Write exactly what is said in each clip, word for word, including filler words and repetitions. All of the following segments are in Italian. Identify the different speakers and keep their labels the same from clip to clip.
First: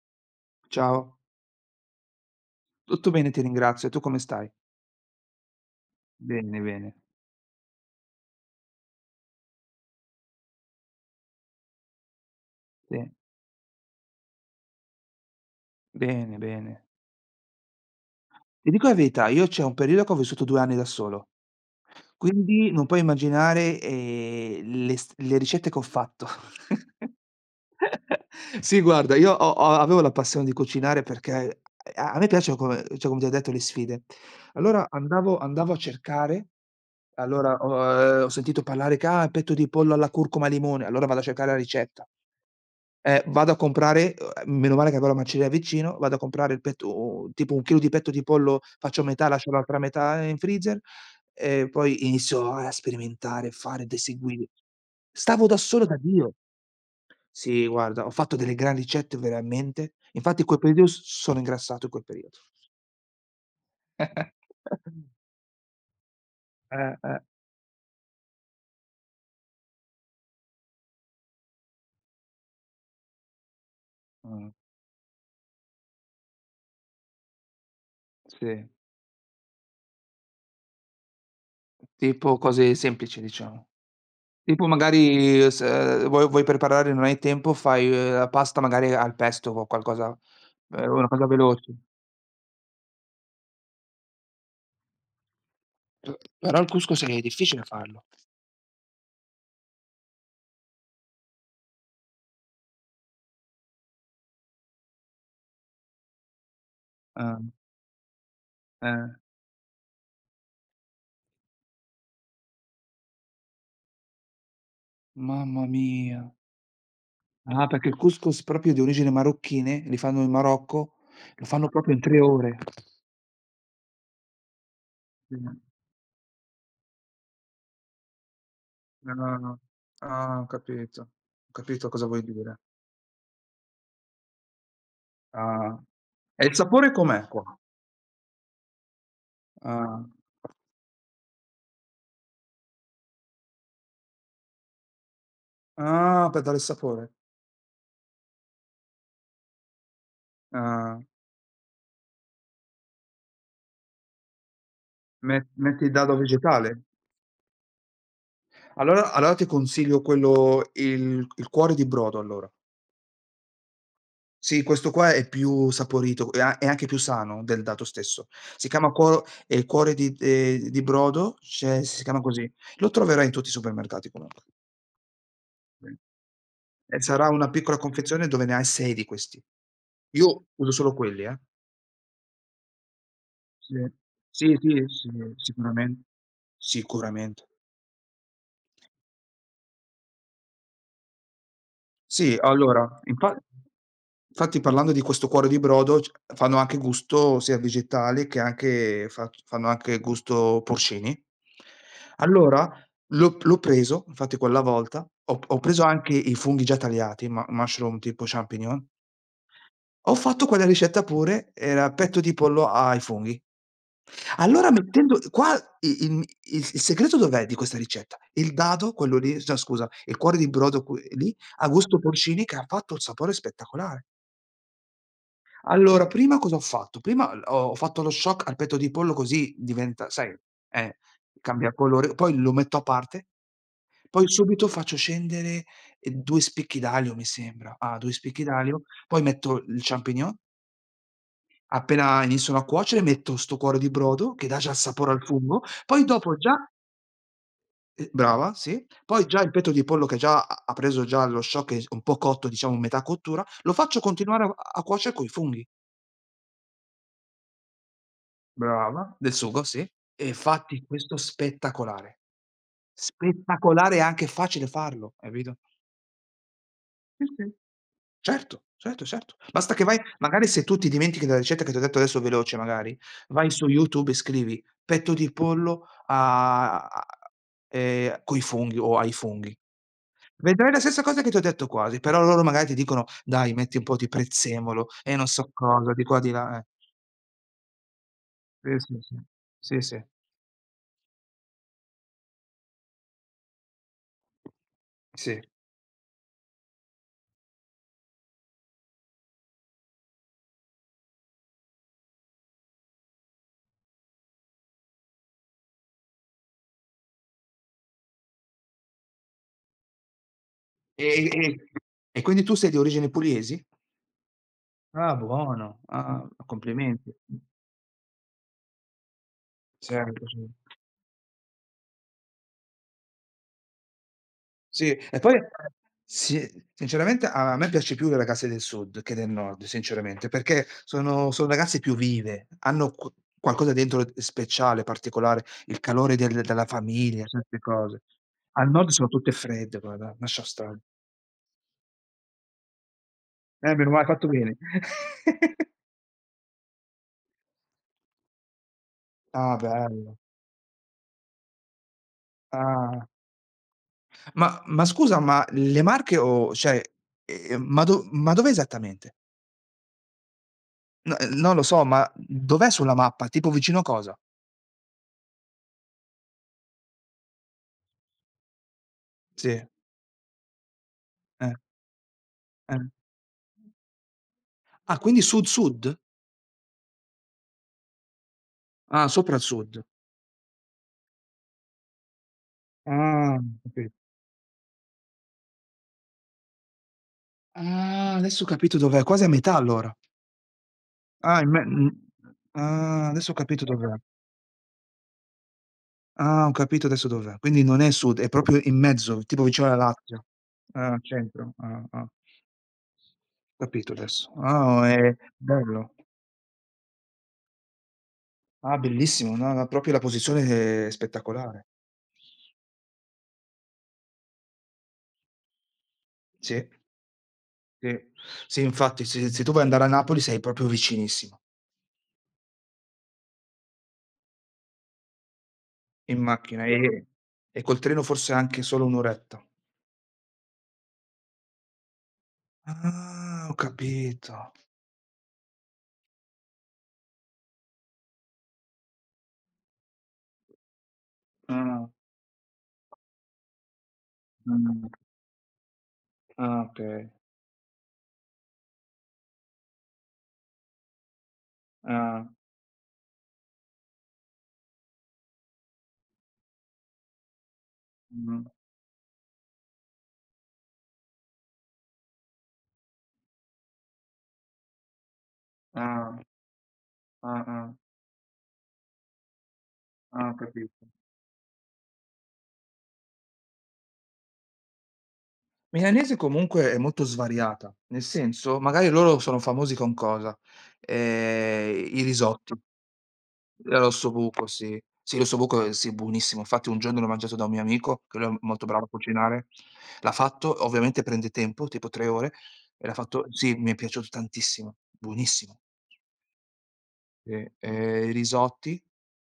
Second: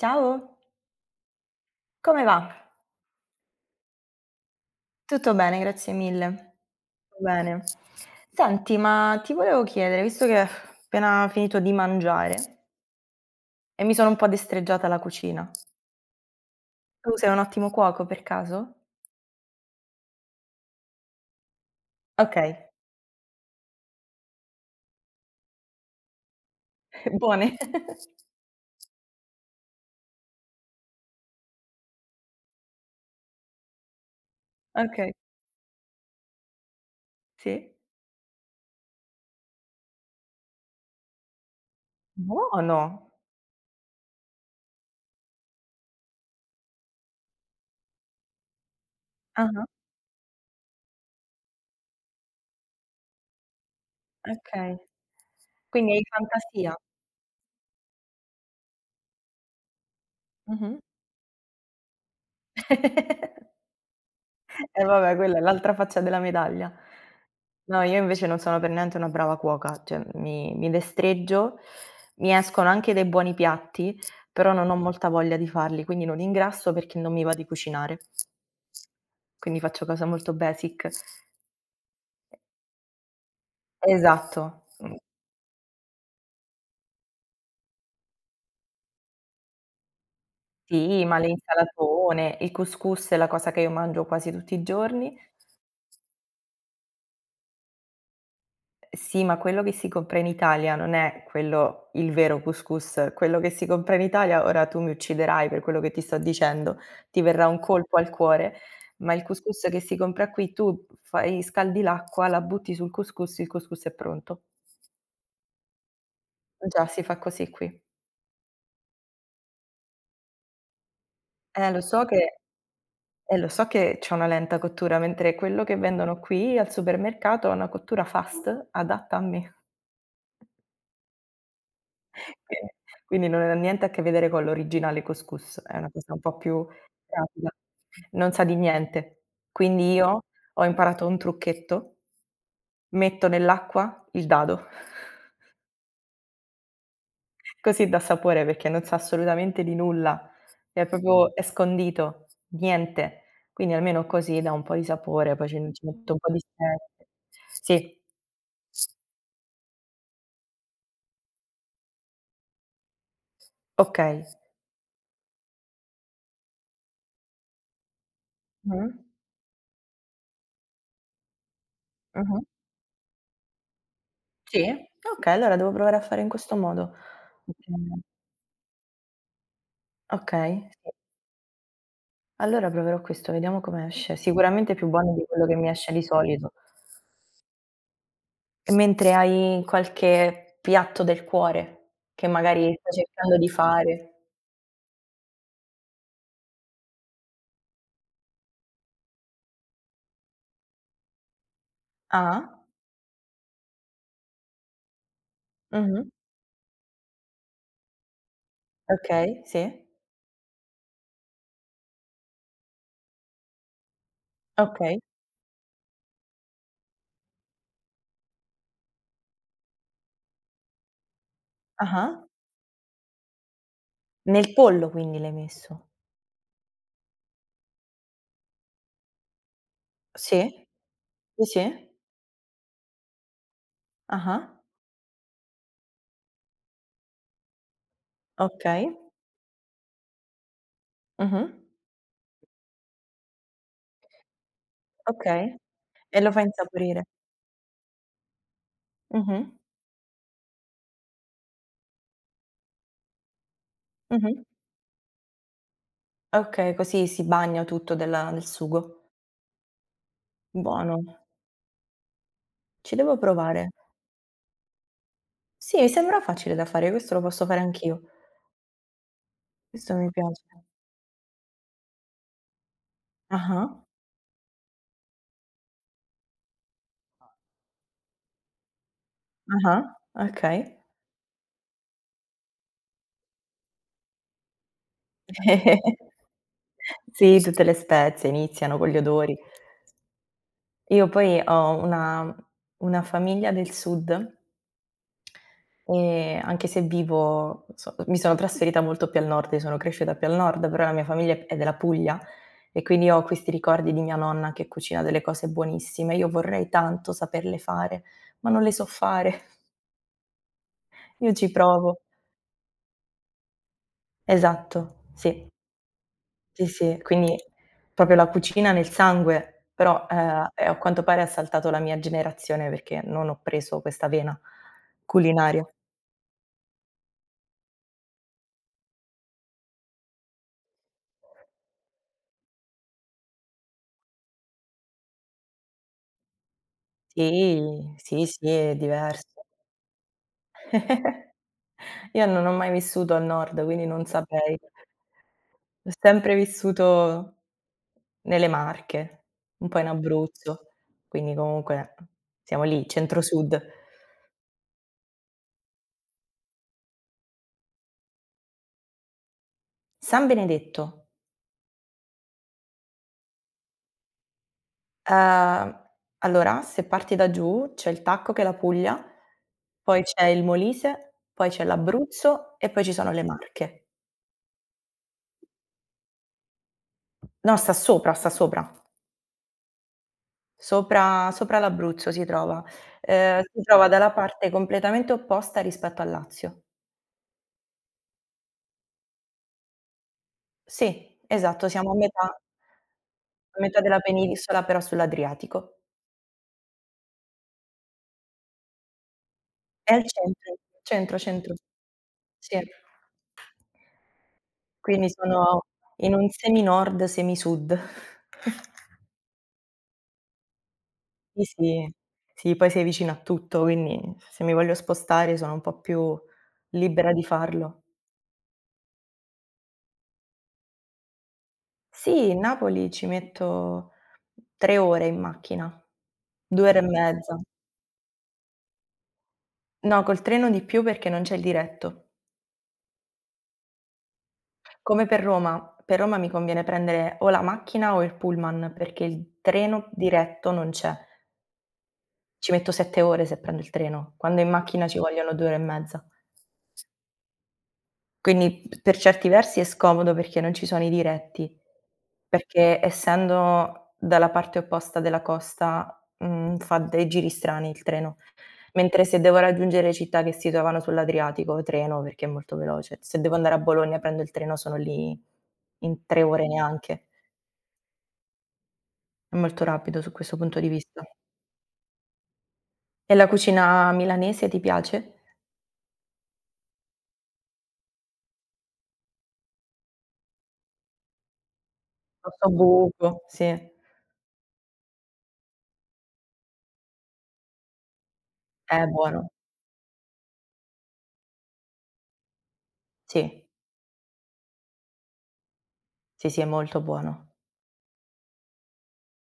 Speaker 1: Ciao,
Speaker 2: Ciao,
Speaker 1: come va?
Speaker 2: tutto bene ti ringrazio, e tu come stai?
Speaker 1: Tutto bene, grazie mille.
Speaker 2: Bene, bene,
Speaker 1: Tutto bene. Senti, ma ti volevo chiedere, visto che ho appena finito di mangiare
Speaker 2: sì,
Speaker 1: e mi sono un po' destreggiata alla cucina,
Speaker 2: bene, bene.
Speaker 1: tu sei un ottimo cuoco per caso?
Speaker 2: Ti dico la verità, io c'è un periodo che ho vissuto due anni da solo,
Speaker 1: Okay,
Speaker 2: quindi non puoi immaginare, ehm, le s le ricette che ho fatto.
Speaker 1: buone.
Speaker 2: Sì guarda, io ho ho avevo la passione di cucinare perché a a me piacciono come cioè come ti ho detto le sfide. Allora
Speaker 1: Okay,
Speaker 2: andavo andavo a cercare, allora
Speaker 1: sì.
Speaker 2: ho ehm, ho sentito parlare che: "Ah, petto di pollo alla curcuma e limone". Allora vado a cercare la ricetta.
Speaker 1: Buono!
Speaker 2: Eh, vado a comprare uhm, meno male che avevo la macelleria vicino, vado a comprare il petto u tipo un chilo di petto di pollo, faccio metà, lascio
Speaker 1: Ah-ah,
Speaker 2: l'altra metà in freezer e poi inizio a sperimentare, fare ed eseguire.
Speaker 1: okay.
Speaker 2: Stavo da solo
Speaker 1: Quindi
Speaker 2: da
Speaker 1: hai
Speaker 2: Dio.
Speaker 1: fantasia.
Speaker 2: Sì, guarda, ho fatto delle gran ricette veramente. Infatti in quel
Speaker 1: Mh-mh.
Speaker 2: periodo s sono ingrassato in quel periodo.
Speaker 1: Eh vabbè, quella è l'altra faccia della medaglia.
Speaker 2: Eh, eh.
Speaker 1: No, io invece non sono per niente una brava cuoca, cioè mi mi destreggio, mi escono anche dei buoni piatti,
Speaker 2: Mh,
Speaker 1: però non ho molta voglia di farli, quindi non ingrasso perché non mi va di cucinare.
Speaker 2: sì.
Speaker 1: Quindi faccio cose molto basic.
Speaker 2: Tipo cose semplici, diciamo.
Speaker 1: Esatto.
Speaker 2: Tipo
Speaker 1: Mh,
Speaker 2: magari, uhm, se vuoi vuoi preparare non hai tempo, fai, uhm, la pasta magari al pesto o qualcosa ehm,
Speaker 1: sì,
Speaker 2: una
Speaker 1: ma
Speaker 2: cosa
Speaker 1: le
Speaker 2: veloce.
Speaker 1: insalatone, il couscous è la cosa che io mangio quasi tutti i giorni.
Speaker 2: P però il couscous è difficile farlo.
Speaker 1: Sì, ma quello che si compra in Italia non è quello il vero couscous. Quello che si compra in Italia ora tu mi ucciderai per quello che ti sto dicendo, ti
Speaker 2: Eh,
Speaker 1: verrà un colpo al cuore,
Speaker 2: eh.
Speaker 1: ma il couscous che si compra qui tu fai scaldi l'acqua, la butti sul couscous, il couscous è pronto.
Speaker 2: Mamma mia.
Speaker 1: Già, si fa così
Speaker 2: Ah,
Speaker 1: qui.
Speaker 2: perché il couscous proprio di origine marocchine, li fanno in Marocco, lo fanno
Speaker 1: Eh, lo
Speaker 2: proprio in
Speaker 1: so
Speaker 2: tre
Speaker 1: che
Speaker 2: ore.
Speaker 1: eh, lo so che c'è una lenta cottura, mentre
Speaker 2: Sì.
Speaker 1: quello che vendono qui al supermercato ha una cottura fast
Speaker 2: No,
Speaker 1: adatta a
Speaker 2: no,
Speaker 1: me.
Speaker 2: no. Ah, ho capito. Ho capito cosa vuoi dire.
Speaker 1: Okay, quindi non ha niente a che vedere con l'originale couscous, è
Speaker 2: Ah.
Speaker 1: una cosa un po'
Speaker 2: E il
Speaker 1: più
Speaker 2: sapore com'è qua?
Speaker 1: pratica. Non sa di niente. Quindi
Speaker 2: Ah.
Speaker 1: io ho imparato un trucchetto: metto nell'acqua il dado,
Speaker 2: Ah, per dare il sapore.
Speaker 1: così dà sapore perché non sa assolutamente di nulla, è
Speaker 2: Ah.
Speaker 1: proprio è scondito, niente. Quindi almeno così dà un po' di sapore, poi
Speaker 2: Me
Speaker 1: ci
Speaker 2: metti
Speaker 1: ci
Speaker 2: il
Speaker 1: metto
Speaker 2: dado
Speaker 1: un po' di
Speaker 2: vegetale?
Speaker 1: spezie. Sì,
Speaker 2: Allora allora ti consiglio quello, il il cuore di brodo allora.
Speaker 1: okay.
Speaker 2: Sì, questo qua è più saporito e a è anche più sano del dato stesso. Si
Speaker 1: Mh,
Speaker 2: chiama cuo ehm, cuore di ehm, di brodo, c'è si chiama
Speaker 1: mh-mh.
Speaker 2: così. Lo troverai in tutti i supermercati comunque.
Speaker 1: Sì? Okay, allora devo provare
Speaker 2: Mh.
Speaker 1: a fare in questo modo.
Speaker 2: E sarà una piccola
Speaker 1: Okay,
Speaker 2: confezione dove ne hai sei di questi. Io
Speaker 1: okay,
Speaker 2: uso
Speaker 1: sì.
Speaker 2: solo quelli, eh.
Speaker 1: Allora proverò questo, vediamo
Speaker 2: Sì.
Speaker 1: come esce.
Speaker 2: Sì,
Speaker 1: Sicuramente
Speaker 2: sì,
Speaker 1: più
Speaker 2: sì,
Speaker 1: buono di quello che mi esce di
Speaker 2: sicuramen
Speaker 1: solito.
Speaker 2: sicuramente.
Speaker 1: E mentre hai qualche piatto del cuore che
Speaker 2: Sì,
Speaker 1: magari
Speaker 2: allora,
Speaker 1: stai
Speaker 2: infa
Speaker 1: cercando di fare?
Speaker 2: infatti parlando di questo cuore di brodo c fanno anche gusto sia vegetale che anche fac fanno anche gusto porcini.
Speaker 1: Ah,
Speaker 2: Allora l'ho l'ho preso, infatti quella volta, ho p ho preso
Speaker 1: mh-mh,
Speaker 2: anche i funghi già tagliati, ma mushroom tipo champignon,
Speaker 1: okay, sì,
Speaker 2: ho fatto quella ricetta pure, era petto di pollo ai funghi. Allora
Speaker 1: okay,
Speaker 2: mettendo qua i il mi il il segreto dov'è di questa ricetta? Il dado, quello lì no scusa, il cuore di brodo que lì, a gusto
Speaker 1: ah-ah.
Speaker 2: porcini, che ha fatto un sapore spettacolare.
Speaker 1: Nel pollo quindi l'hai messo?
Speaker 2: Allora prima cosa ho fatto? Prima l ho fatto lo shock al petto di pollo così diventa sai,
Speaker 1: Sì,
Speaker 2: eh,
Speaker 1: sì, sì,
Speaker 2: cambia colore, poi lo metto a parte, poi
Speaker 1: ah-ah,
Speaker 2: subito faccio scendere, ehm, due spicchi d'aglio mi sembra. Ah, due spicchi d'aglio,
Speaker 1: okay,
Speaker 2: poi metto il champignon,
Speaker 1: mh-mh,
Speaker 2: appena iniziano a cuocere metto 'sto cuore di brodo che dà già il sapore al
Speaker 1: okay.
Speaker 2: fungo, poi
Speaker 1: E lo
Speaker 2: dopo
Speaker 1: fai
Speaker 2: già.
Speaker 1: insaporire.
Speaker 2: Ehm, brava, sì. Poi
Speaker 1: Mh-mh,
Speaker 2: già il petto di pollo che già ha ha preso già lo shock e s un po' cotto, diciamo metà cottura, lo faccio
Speaker 1: mh-mh.
Speaker 2: continuare a a cuocere coi funghi.
Speaker 1: Okay, così si bagna tutto della del sugo.
Speaker 2: Brava. Del sugo, sì. E fatti
Speaker 1: Buono,
Speaker 2: questo spettacolare.
Speaker 1: ci devo provare.
Speaker 2: Spettacolare e anche facile farlo, hai capito?
Speaker 1: Sì, mi sembra facile da fare, questo lo
Speaker 2: Sì,
Speaker 1: posso
Speaker 2: sì.
Speaker 1: fare anch'io.
Speaker 2: Certo, certo, certo. Basta che
Speaker 1: Questo
Speaker 2: vai,
Speaker 1: mi piace.
Speaker 2: magari se tu ti dimentichi della ricetta che ti ho detto adesso veloce magari, vai su
Speaker 1: Ah-ah,
Speaker 2: YouTube e scrivi: "Petto di pollo a a ehm, coi funghi" o "ai funghi".
Speaker 1: ah-ah, okay.
Speaker 2: Vedrai la stessa cosa che ti ho detto quasi, però loro magari ti dicono: "Dai, metti un po' di prezzemolo e non so cosa, di qua di là", eh.
Speaker 1: Sì, tutte le spezie
Speaker 2: Sì,
Speaker 1: iniziano con
Speaker 2: sì,
Speaker 1: gli
Speaker 2: sì.
Speaker 1: odori.
Speaker 2: Sì, sì,
Speaker 1: Io poi ho una una famiglia del sud
Speaker 2: sì.
Speaker 1: e anche se vivo so mi sono trasferita molto più al nord, io sono cresciuta più al nord, però la mia famiglia è della Puglia e quindi ho questi ricordi di mia nonna che cucina delle cose buonissime. Io vorrei tanto saperle fare, ma non le so fare.
Speaker 2: E
Speaker 1: Io ci
Speaker 2: e
Speaker 1: provo.
Speaker 2: e quindi tu sei di origine pugliesi?
Speaker 1: Esatto,
Speaker 2: Ah,
Speaker 1: sì,
Speaker 2: buono. Ah, ah,
Speaker 1: sì, sì,
Speaker 2: complimenti.
Speaker 1: quindi proprio la cucina nel sangue, però,
Speaker 2: Certo. ce
Speaker 1: ehm, e a quanto pare ha saltato la mia generazione perché non ho preso questa vena
Speaker 2: Sì, e poi
Speaker 1: culinaria.
Speaker 2: sì, sinceramente a me piace più le ragazze del sud che del nord, sinceramente, perché sono sono ragazze più vive, hanno qu qualcosa dentro speciale, particolare, il calore del della famiglia, certe
Speaker 1: Sì,
Speaker 2: cose.
Speaker 1: sì, sì,
Speaker 2: Al
Speaker 1: è
Speaker 2: nord sono tutte
Speaker 1: diverso.
Speaker 2: fredde, guarda, lascia stare.
Speaker 1: Io non ho mai vissuto al nord,
Speaker 2: Eh,
Speaker 1: quindi
Speaker 2: meno male,
Speaker 1: non
Speaker 2: hai fatto bene.
Speaker 1: saprei. Ho sempre vissuto nelle Marche,
Speaker 2: Ah,
Speaker 1: un po' in
Speaker 2: bello.
Speaker 1: Abruzzo, quindi comunque siamo lì,
Speaker 2: Ah.
Speaker 1: centro sud.
Speaker 2: Ma ma scusa, ma le Marche o cioè, ehm, ma do ma dov'è esattamente?
Speaker 1: San Benedetto.
Speaker 2: N non lo so, ma dov'è sulla mappa? Tipo vicino a cosa?
Speaker 1: Ehm, allora se parti da giù c'è il Tacco che è la Puglia,
Speaker 2: Sì,
Speaker 1: poi c'è il Molise, poi
Speaker 2: eh.
Speaker 1: c'è l'Abruzzo e
Speaker 2: Eh.
Speaker 1: poi ci sono le Marche.
Speaker 2: Ah, quindi sud-sud?
Speaker 1: No, sta sopra, sta sopra.
Speaker 2: Ah, sopra il sud.
Speaker 1: Sopra sopra l'Abruzzo si trova.
Speaker 2: Ah, ho
Speaker 1: Ehm, si trova
Speaker 2: capi
Speaker 1: dalla parte completamente opposta rispetto al Lazio.
Speaker 2: ah, adesso ho capito dov'è, quasi a metà allora.
Speaker 1: Sì,
Speaker 2: Ah, in me
Speaker 1: esatto, siamo
Speaker 2: mhmm,
Speaker 1: a metà
Speaker 2: ah, adesso ho
Speaker 1: a
Speaker 2: capito
Speaker 1: metà
Speaker 2: dov'è.
Speaker 1: della penisola però sull'Adriatico.
Speaker 2: Ah, ho capito adesso dov'è. Quindi non è sud, è proprio in mezzo, tipo vicino alla
Speaker 1: È al
Speaker 2: Lazio.
Speaker 1: centro,
Speaker 2: Ah, al
Speaker 1: centro,
Speaker 2: centro.
Speaker 1: centro,
Speaker 2: Ah, ah,
Speaker 1: sì.
Speaker 2: ho capito adesso. Ah,
Speaker 1: Quindi
Speaker 2: è
Speaker 1: sono
Speaker 2: bello.
Speaker 1: in un semi-nord, semi-sud.
Speaker 2: Ah, bellissimo, no, no, proprio la posizione è
Speaker 1: Sì,
Speaker 2: spettacolare.
Speaker 1: sì. Sì, poi sei vicino a tutto, quindi se mi voglio spostare sono un po' più
Speaker 2: Sì,
Speaker 1: libera di farlo.
Speaker 2: sì. Sì, infatti, se se tu vuoi andare a Napoli sei proprio vicinissima.
Speaker 1: Sì, Napoli ci metto tre ore in macchina,
Speaker 2: In macchina,
Speaker 1: due ore e
Speaker 2: e
Speaker 1: mezza.
Speaker 2: e col treno forse anche solo un' oretta.
Speaker 1: No, col treno di più perché non c'è il diretto.
Speaker 2: Ah, ho capito.
Speaker 1: Come per Roma, per Roma mi conviene prendere o la macchina o il pullman, perché il treno diretto non c'è.
Speaker 2: Ah,
Speaker 1: Ci metto sette ore se prendo il treno, quando in macchina
Speaker 2: mh,
Speaker 1: ci vogliono due ore e mezza.
Speaker 2: ah, okay.
Speaker 1: Quindi per certi versi è scomodo perché non ci sono i diretti,
Speaker 2: Ah,
Speaker 1: perché essendo dalla parte opposta della costa, mhmm, fa dei giri strani il treno,
Speaker 2: mh,
Speaker 1: mentre se devo raggiungere città che si trovano sull'Adriatico, treno perché è molto veloce, se devo andare a Bologna prendo il treno, sono lì in
Speaker 2: ah,
Speaker 1: tre ore neanche.
Speaker 2: ah-ah, ah,
Speaker 1: È molto rapido su
Speaker 2: ah,
Speaker 1: questo
Speaker 2: ho
Speaker 1: punto di
Speaker 2: capito.
Speaker 1: vista. E la cucina milanese ti piace?
Speaker 2: Milanese comunque è molto svariata, nel senso, magari loro sono famosi con cosa? Ehm, I risotti.
Speaker 1: L'ossobuco, sì,
Speaker 2: Eh, l'osso buco, sì. Sì, l'osso buco, ehm, sì, buonissimo. Infatti un giorno l'ho mangiato da un mio amico, che lui è molto
Speaker 1: è
Speaker 2: bravo a
Speaker 1: buono.
Speaker 2: cucinare. L'ha fatto, ovviamente prende tempo, tipo tre ore, e l'ha fatto
Speaker 1: Sì,
Speaker 2: sì, mi è piaciuto tantissimo, buonissimo.
Speaker 1: sì, sì, è molto buono.
Speaker 2: Sì, ehm, i risotti,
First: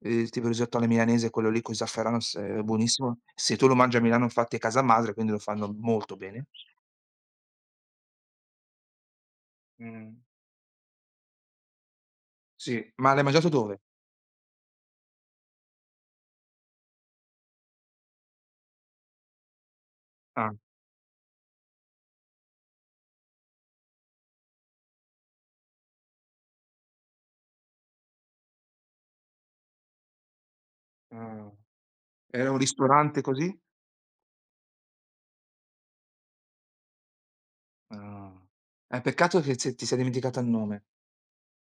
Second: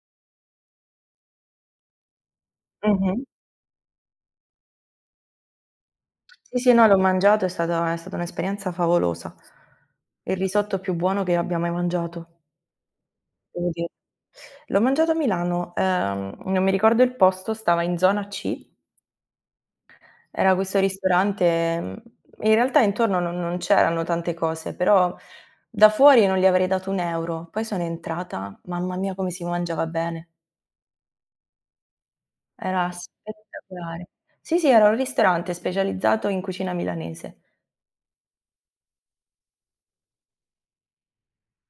Speaker 2: ehm, tipo il risotto alla milanese, quello lì con zafferano, s è
Speaker 1: Mh-mh.
Speaker 2: buonissimo. Se tu lo mangi a Milano infatti è casa madre, quindi lo fanno molto bene.
Speaker 1: Sì, sì, no, l'ho mangiato, è stata è stata un'esperienza favolosa.
Speaker 2: Mh.
Speaker 1: Il risotto più buono che abbia mai mangiato,
Speaker 2: Sì, ma l'hai mangiato
Speaker 1: devo
Speaker 2: dove?
Speaker 1: dire. L'ho mangiato a Milano, ehm, non mi ricordo il posto, stava in zona C,
Speaker 2: Ah,
Speaker 1: era questo ristorante, mhmm, in realtà intorno non non c'erano tante cose, però da fuori non gli avrei dato un euro. Poi sono entrata, mamma mia come si mangiava bene,
Speaker 2: ah. Era un
Speaker 1: era
Speaker 2: ristorante così?
Speaker 1: spettacolare. Sì, sì, era un ristorante specializzato in cucina milanese.
Speaker 2: Ah. Eh, peccato che se ti sei dimenticata il nome.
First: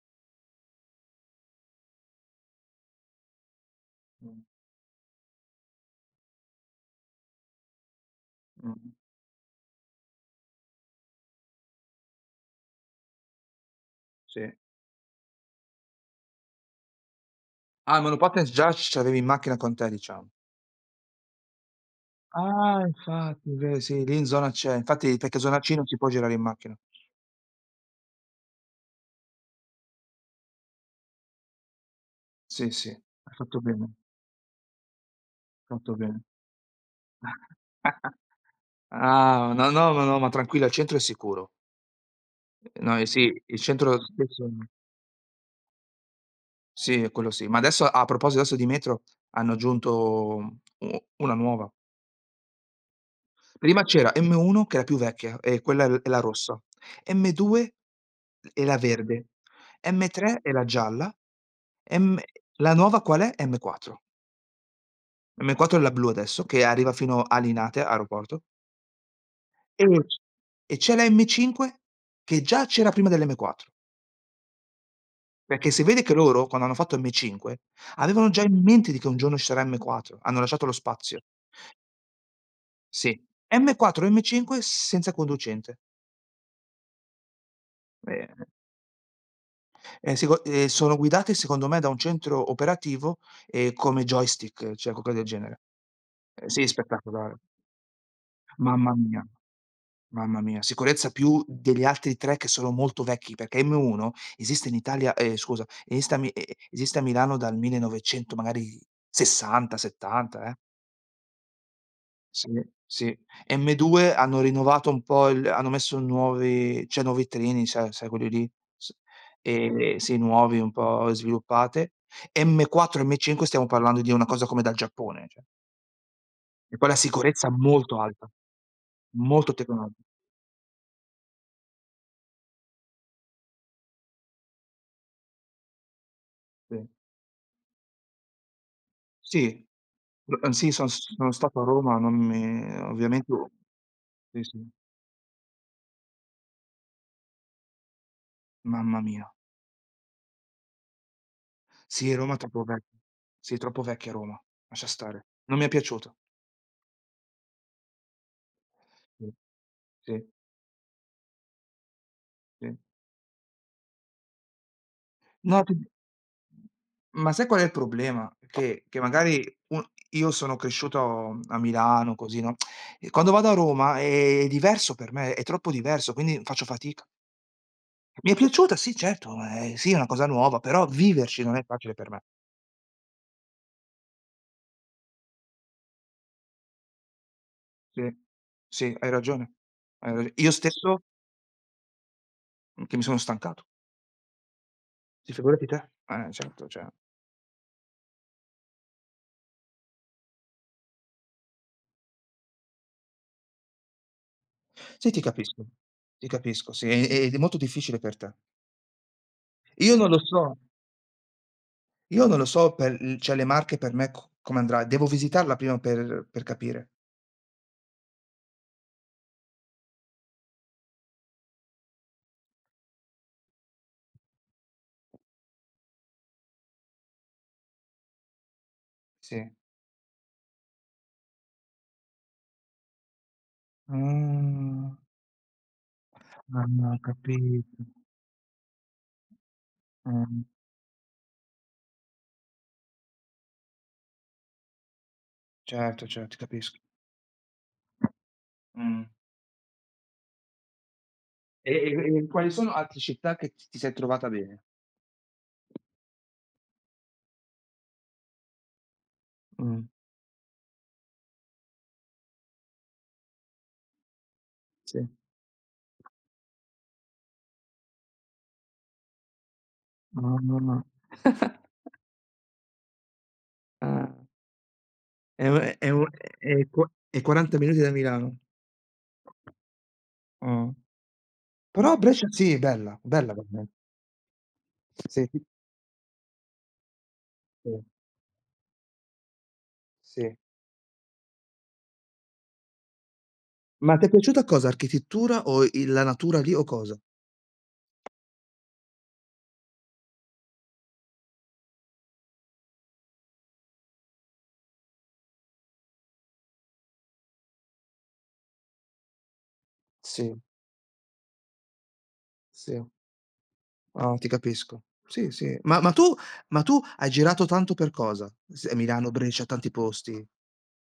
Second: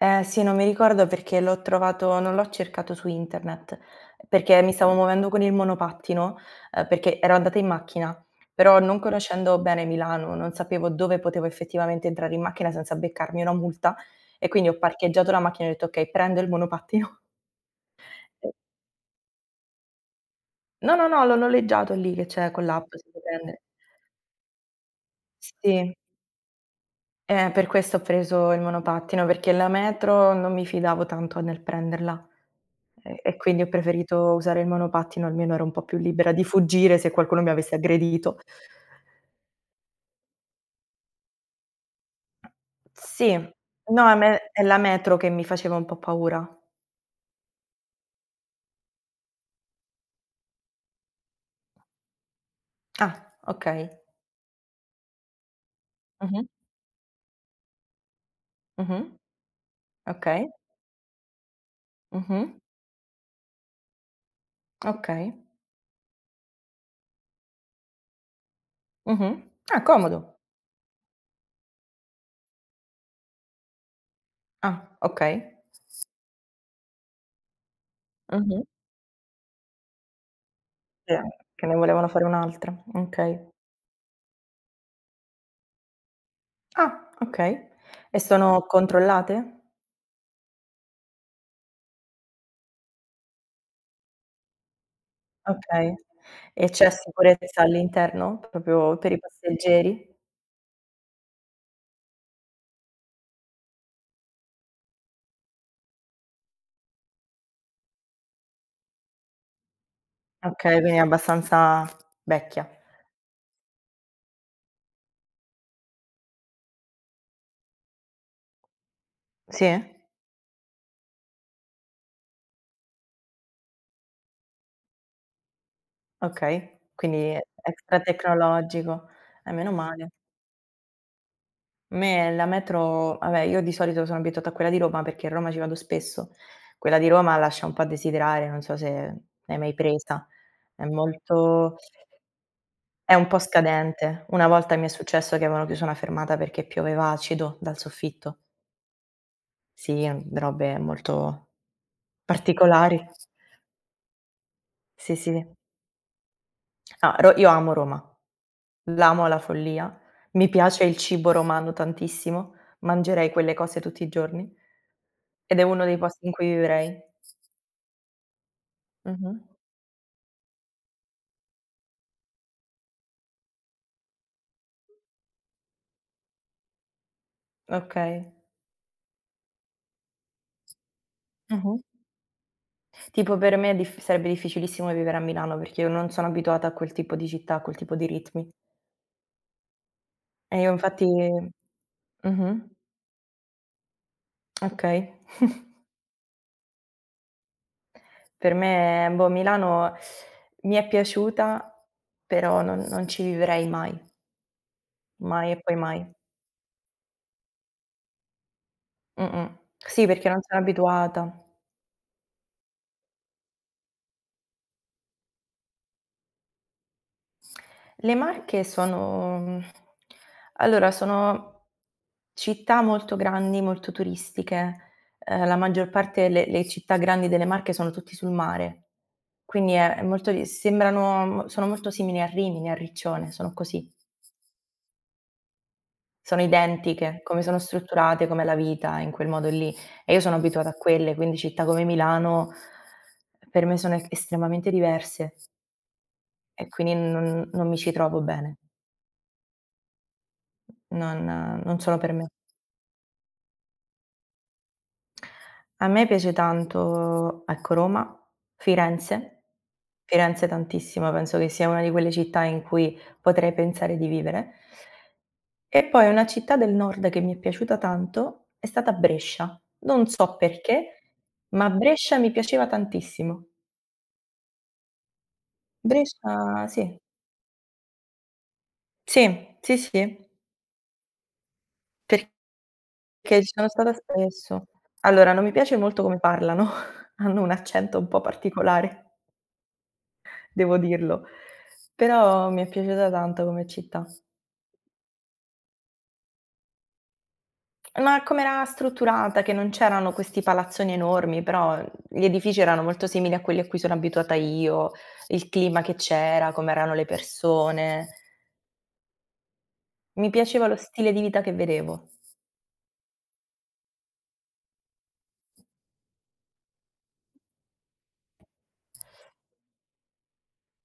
Speaker 1: Eh sì, non mi ricordo perché l'ho trovato non l'ho cercato su internet,
Speaker 2: Mh.
Speaker 1: perché mi stavo muovendo con il monopattino, ehm, perché ero andata in macchina, però
Speaker 2: Mh-mh,
Speaker 1: non conoscendo bene Milano, non sapevo dove potevo effettivamente entrare in macchina senza beccarmi una multa e
Speaker 2: sì.
Speaker 1: quindi ho parcheggiato la macchina e ho detto: "Okay, prendo il monopattino."
Speaker 2: Ah, il monopattino già ce l'avevi in macchina con te, diciamo.
Speaker 1: No, no, no, l'ho noleggiato lì che c'è con
Speaker 2: Ah,
Speaker 1: l'app, si può
Speaker 2: infatti, è
Speaker 1: prendere.
Speaker 2: vero, sì, lì in zona c'è. Infatti perché zona C non
Speaker 1: Sì,
Speaker 2: si può girare in macchina.
Speaker 1: eh, per questo ho preso il monopattino, perché la metro non mi fidavo tanto nel prenderla.
Speaker 2: Sì, sì,
Speaker 1: E
Speaker 2: hai
Speaker 1: e
Speaker 2: fatto
Speaker 1: quindi ho
Speaker 2: bene,
Speaker 1: preferito usare il monopattino, almeno ero
Speaker 2: hai
Speaker 1: un po'
Speaker 2: fatto
Speaker 1: più
Speaker 2: bene.
Speaker 1: libera di fuggire se qualcuno mi avesse aggredito.
Speaker 2: Ah, no, no, no, no, ma tranquilla, il centro è sicuro. No, eh
Speaker 1: Sì,
Speaker 2: sì, il centro
Speaker 1: no, a
Speaker 2: spesso
Speaker 1: me è la metro che mi faceva un po' paura.
Speaker 2: sì, quello sì. Ma adesso a proposito adesso di metro, hanno aggiunto mhmm, u una nuova.
Speaker 1: Ah,
Speaker 2: Prima
Speaker 1: okay.
Speaker 2: c'era M uno che è la più vecchia e quella è l è la
Speaker 1: Mh-mh,
Speaker 2: rossa, M due è la
Speaker 1: mh-mh,
Speaker 2: verde, M tre
Speaker 1: okay,
Speaker 2: è la gialla, M
Speaker 1: mh-mh,
Speaker 2: la nuova qual è? M quattro.
Speaker 1: okay,
Speaker 2: M quattro è la blu adesso che arriva fino a Linate, aeroporto,
Speaker 1: mh-mh. Ah,
Speaker 2: e
Speaker 1: comodo.
Speaker 2: c e c'è la M cinque che già c'era prima dell'M quattro,
Speaker 1: Ah, okay.
Speaker 2: perché si vede che loro quando hanno fatto M cinque avevano già in
Speaker 1: Mh-mh.
Speaker 2: mente di che un giorno ci sarà M quattro, hanno lasciato lo
Speaker 1: Sì,
Speaker 2: spazio.
Speaker 1: che ne volevano fare un'altra.
Speaker 2: Sì.
Speaker 1: Okay.
Speaker 2: M quattro e M cinque senza conducente.
Speaker 1: Ah, okay. E
Speaker 2: Ehm
Speaker 1: sono controllate?
Speaker 2: Ehm, seco ehm, sono guidate secondo me da un centro operativo, ehm, come joystick, cioè qualcosa del genere.
Speaker 1: Okay.
Speaker 2: Ehm, sì,
Speaker 1: E c'è
Speaker 2: spettacolare.
Speaker 1: sicurezza all'interno,
Speaker 2: Mamma
Speaker 1: proprio per i
Speaker 2: mia,
Speaker 1: passeggeri?
Speaker 2: mamma mia. Sicurezza più degli altri tre che sono molto vecchi, perché M uno esiste in Italia ehm, scusa, esiste a Mi e e esiste a Milano dal millenovecento magari sessanta, settanta, eh.
Speaker 1: Okay, quindi è abbastanza
Speaker 2: Sì,
Speaker 1: vecchia.
Speaker 2: sì. M due hanno rinnovato un po' il hanno messo nuovi cioè nuovi treni, sai sai quelli lì, s
Speaker 1: Sì?
Speaker 2: ehm, sì, nuovi un po' sviluppate. M quattro, M cinque stiamo parlando di una cosa come dal Giappone, cioè. E
Speaker 1: Okay,
Speaker 2: poi la
Speaker 1: quindi
Speaker 2: sicurezza
Speaker 1: extra
Speaker 2: molto alta,
Speaker 1: tecnologico. Eh,
Speaker 2: molto
Speaker 1: meno
Speaker 2: tecnologica,
Speaker 1: male. A me la metro vabbè, io di solito sono abituata a quella di Roma perché a Roma ci vado spesso.
Speaker 2: sì.
Speaker 1: Quella di Roma lascia un po' a desiderare, non so se l'hai
Speaker 2: Sì.
Speaker 1: mai presa.
Speaker 2: L ehm, sì,
Speaker 1: È
Speaker 2: son s sono stato a
Speaker 1: molto
Speaker 2: Roma, non mi
Speaker 1: è un
Speaker 2: ovviamente
Speaker 1: po'
Speaker 2: u
Speaker 1: scadente.
Speaker 2: sì,
Speaker 1: Una
Speaker 2: sì.
Speaker 1: volta mi è successo che avevano chiuso una fermata perché pioveva acido dal soffitto.
Speaker 2: Mamma mia.
Speaker 1: Sì, robe molto
Speaker 2: Sì, Roma è troppo vecchia.
Speaker 1: particolari.
Speaker 2: Sì, troppo vecchia Roma, lascia
Speaker 1: Sì,
Speaker 2: stare.
Speaker 1: sì.
Speaker 2: Non mi è piaciuta.
Speaker 1: Ah, Ro io amo Roma. L'amo
Speaker 2: Sì.
Speaker 1: alla follia.
Speaker 2: Sì.
Speaker 1: Mi piace il cibo romano tantissimo,
Speaker 2: Sì.
Speaker 1: mangerei quelle cose tutti i giorni ed
Speaker 2: No
Speaker 1: è
Speaker 2: ti
Speaker 1: uno dei posti in cui vivrei.
Speaker 2: ma sai qual è il problema? Che che
Speaker 1: Mh-mh.
Speaker 2: magari u io sono cresciuto a Milano così, no, e quando vado a Roma è diverso per me, è troppo diverso, quindi faccio fatica. Mi
Speaker 1: Okay.
Speaker 2: è piaciuta, sì certo, ehm, sì, è una cosa nuova, però viverci non è
Speaker 1: Mh-mh.
Speaker 2: facile per me.
Speaker 1: Tipo per me è dif sarebbe difficilissimo vivere a Milano perché io non sono abituata a quel tipo di città, a quel tipo di
Speaker 2: Sì,
Speaker 1: ritmi.
Speaker 2: sì, hai ragione. Hai rag io
Speaker 1: E io
Speaker 2: stesso
Speaker 1: infatti mh-mh,
Speaker 2: che mi sono stancato.
Speaker 1: okay.
Speaker 2: Sì, figurati te. Eh, certo, cioè.
Speaker 1: Per me, boh, Milano mi è piaciuta, però non non ci vivrei mai,
Speaker 2: Sì, ti
Speaker 1: mai e
Speaker 2: capisco,
Speaker 1: poi mai.
Speaker 2: ti capisco, sì, è è molto difficile per te.
Speaker 1: Mh-mh.
Speaker 2: Io
Speaker 1: Sì,
Speaker 2: non lo
Speaker 1: perché non
Speaker 2: so
Speaker 1: sono abituata.
Speaker 2: Io non lo so per l cioè le Marche per me co come andrà. Devo visitarla prima per per capire.
Speaker 1: Le Marche sono allora sono città molto grandi, molto turistiche. Ehm, la maggior parte le le città grandi delle Marche sono tutti sul mare,
Speaker 2: Sì.
Speaker 1: quindi è è molto di sembrano mo sono molto simili a Rimini, a Riccione, sono così.
Speaker 2: Mhmm,
Speaker 1: Sono
Speaker 2: ah, ho
Speaker 1: identiche, come sono
Speaker 2: capito.
Speaker 1: strutturate, com'è la vita in quel modo lì. E io sono
Speaker 2: Mh,
Speaker 1: abituata a quelle, quindi città come Milano per me sono e estremamente diverse
Speaker 2: certo, certo, ti
Speaker 1: e
Speaker 2: capisco.
Speaker 1: quindi non non mi ci trovo bene.
Speaker 2: Mh.
Speaker 1: Non
Speaker 2: E
Speaker 1: non sono per
Speaker 2: e e
Speaker 1: me.
Speaker 2: quali sono altre città che ti ti sei trovata bene?
Speaker 1: A me piace tanto, ecco, Roma, Firenze.
Speaker 2: Mh,
Speaker 1: Firenze tantissimo, penso che sia una di quelle città in cui potrei pensare di vivere.
Speaker 2: sì.
Speaker 1: E poi una città del nord che mi è piaciuta tanto è stata Brescia. Non so
Speaker 2: Ah,
Speaker 1: perché, ma Brescia mi piaceva tantissimo.
Speaker 2: ah. È u è u
Speaker 1: Brescia
Speaker 2: è qu
Speaker 1: sì.
Speaker 2: è quaranta minuti da Milano.
Speaker 1: Sì, sì, sì,
Speaker 2: Ah. Però Brescia sì, è
Speaker 1: perché
Speaker 2: bella, bella per
Speaker 1: ci
Speaker 2: me.
Speaker 1: sono stata spesso.
Speaker 2: Sì,
Speaker 1: Allora,
Speaker 2: sì,
Speaker 1: non mi piace molto come parlano, hanno un
Speaker 2: sì.
Speaker 1: accento un po' particolare.
Speaker 2: Sì.
Speaker 1: Devo dirlo. Però mi è piaciuta tanto come
Speaker 2: Ma
Speaker 1: città.
Speaker 2: ti è piaciuta cosa? Architettura o i la natura lì o cosa?
Speaker 1: Ma com'era strutturata, che non c'erano questi palazzoni enormi, però, uhm, gli edifici erano molto simili a quelli a cui sono abituata io, il clima che c'era, com'erano le persone. Mi
Speaker 2: Sì,
Speaker 1: piaceva lo stile di vita che vedevo.
Speaker 2: sì. Ah, ti capisco. Sì, sì. Ma ma tu ma tu hai girato tanto per cosa? S Milano, Brescia, tanti posti?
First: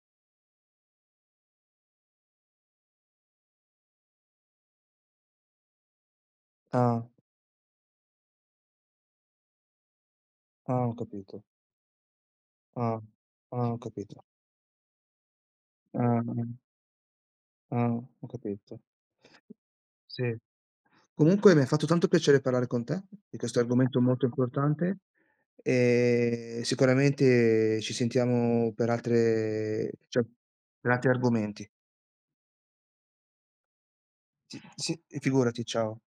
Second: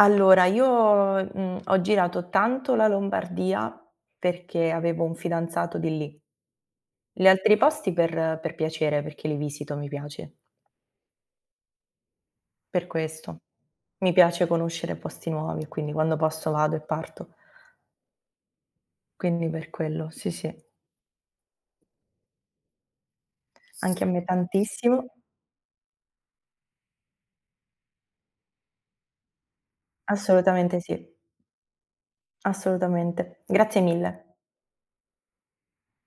Speaker 1: Allora io, mhmm, ho girato tanto la Lombardia perché avevo un fidanzato di lì.
Speaker 2: Ah,
Speaker 1: Gli altri posti per per piacere, perché li visito, mi piace.
Speaker 2: ah, ho capito.
Speaker 1: Per
Speaker 2: Ah,
Speaker 1: questo.
Speaker 2: ah, ho
Speaker 1: Mi
Speaker 2: capito.
Speaker 1: piace conoscere posti nuovi, quindi quando
Speaker 2: Ah, ah,
Speaker 1: posso vado e parto.
Speaker 2: ah, ho capito.
Speaker 1: Quindi per quello, sì,
Speaker 2: Sì.
Speaker 1: sì.
Speaker 2: Comunque mi ha fatto tanto piacere parlare con te di questo argomento
Speaker 1: Anche a me
Speaker 2: molto importante,
Speaker 1: tantissimo.
Speaker 2: e sicuramente ci sentiamo per altre cioè,
Speaker 1: Assolutamente
Speaker 2: per altri
Speaker 1: sì,
Speaker 2: argomenti.
Speaker 1: assolutamente. Grazie mille.
Speaker 2: Sì, sì, figurati, ciao.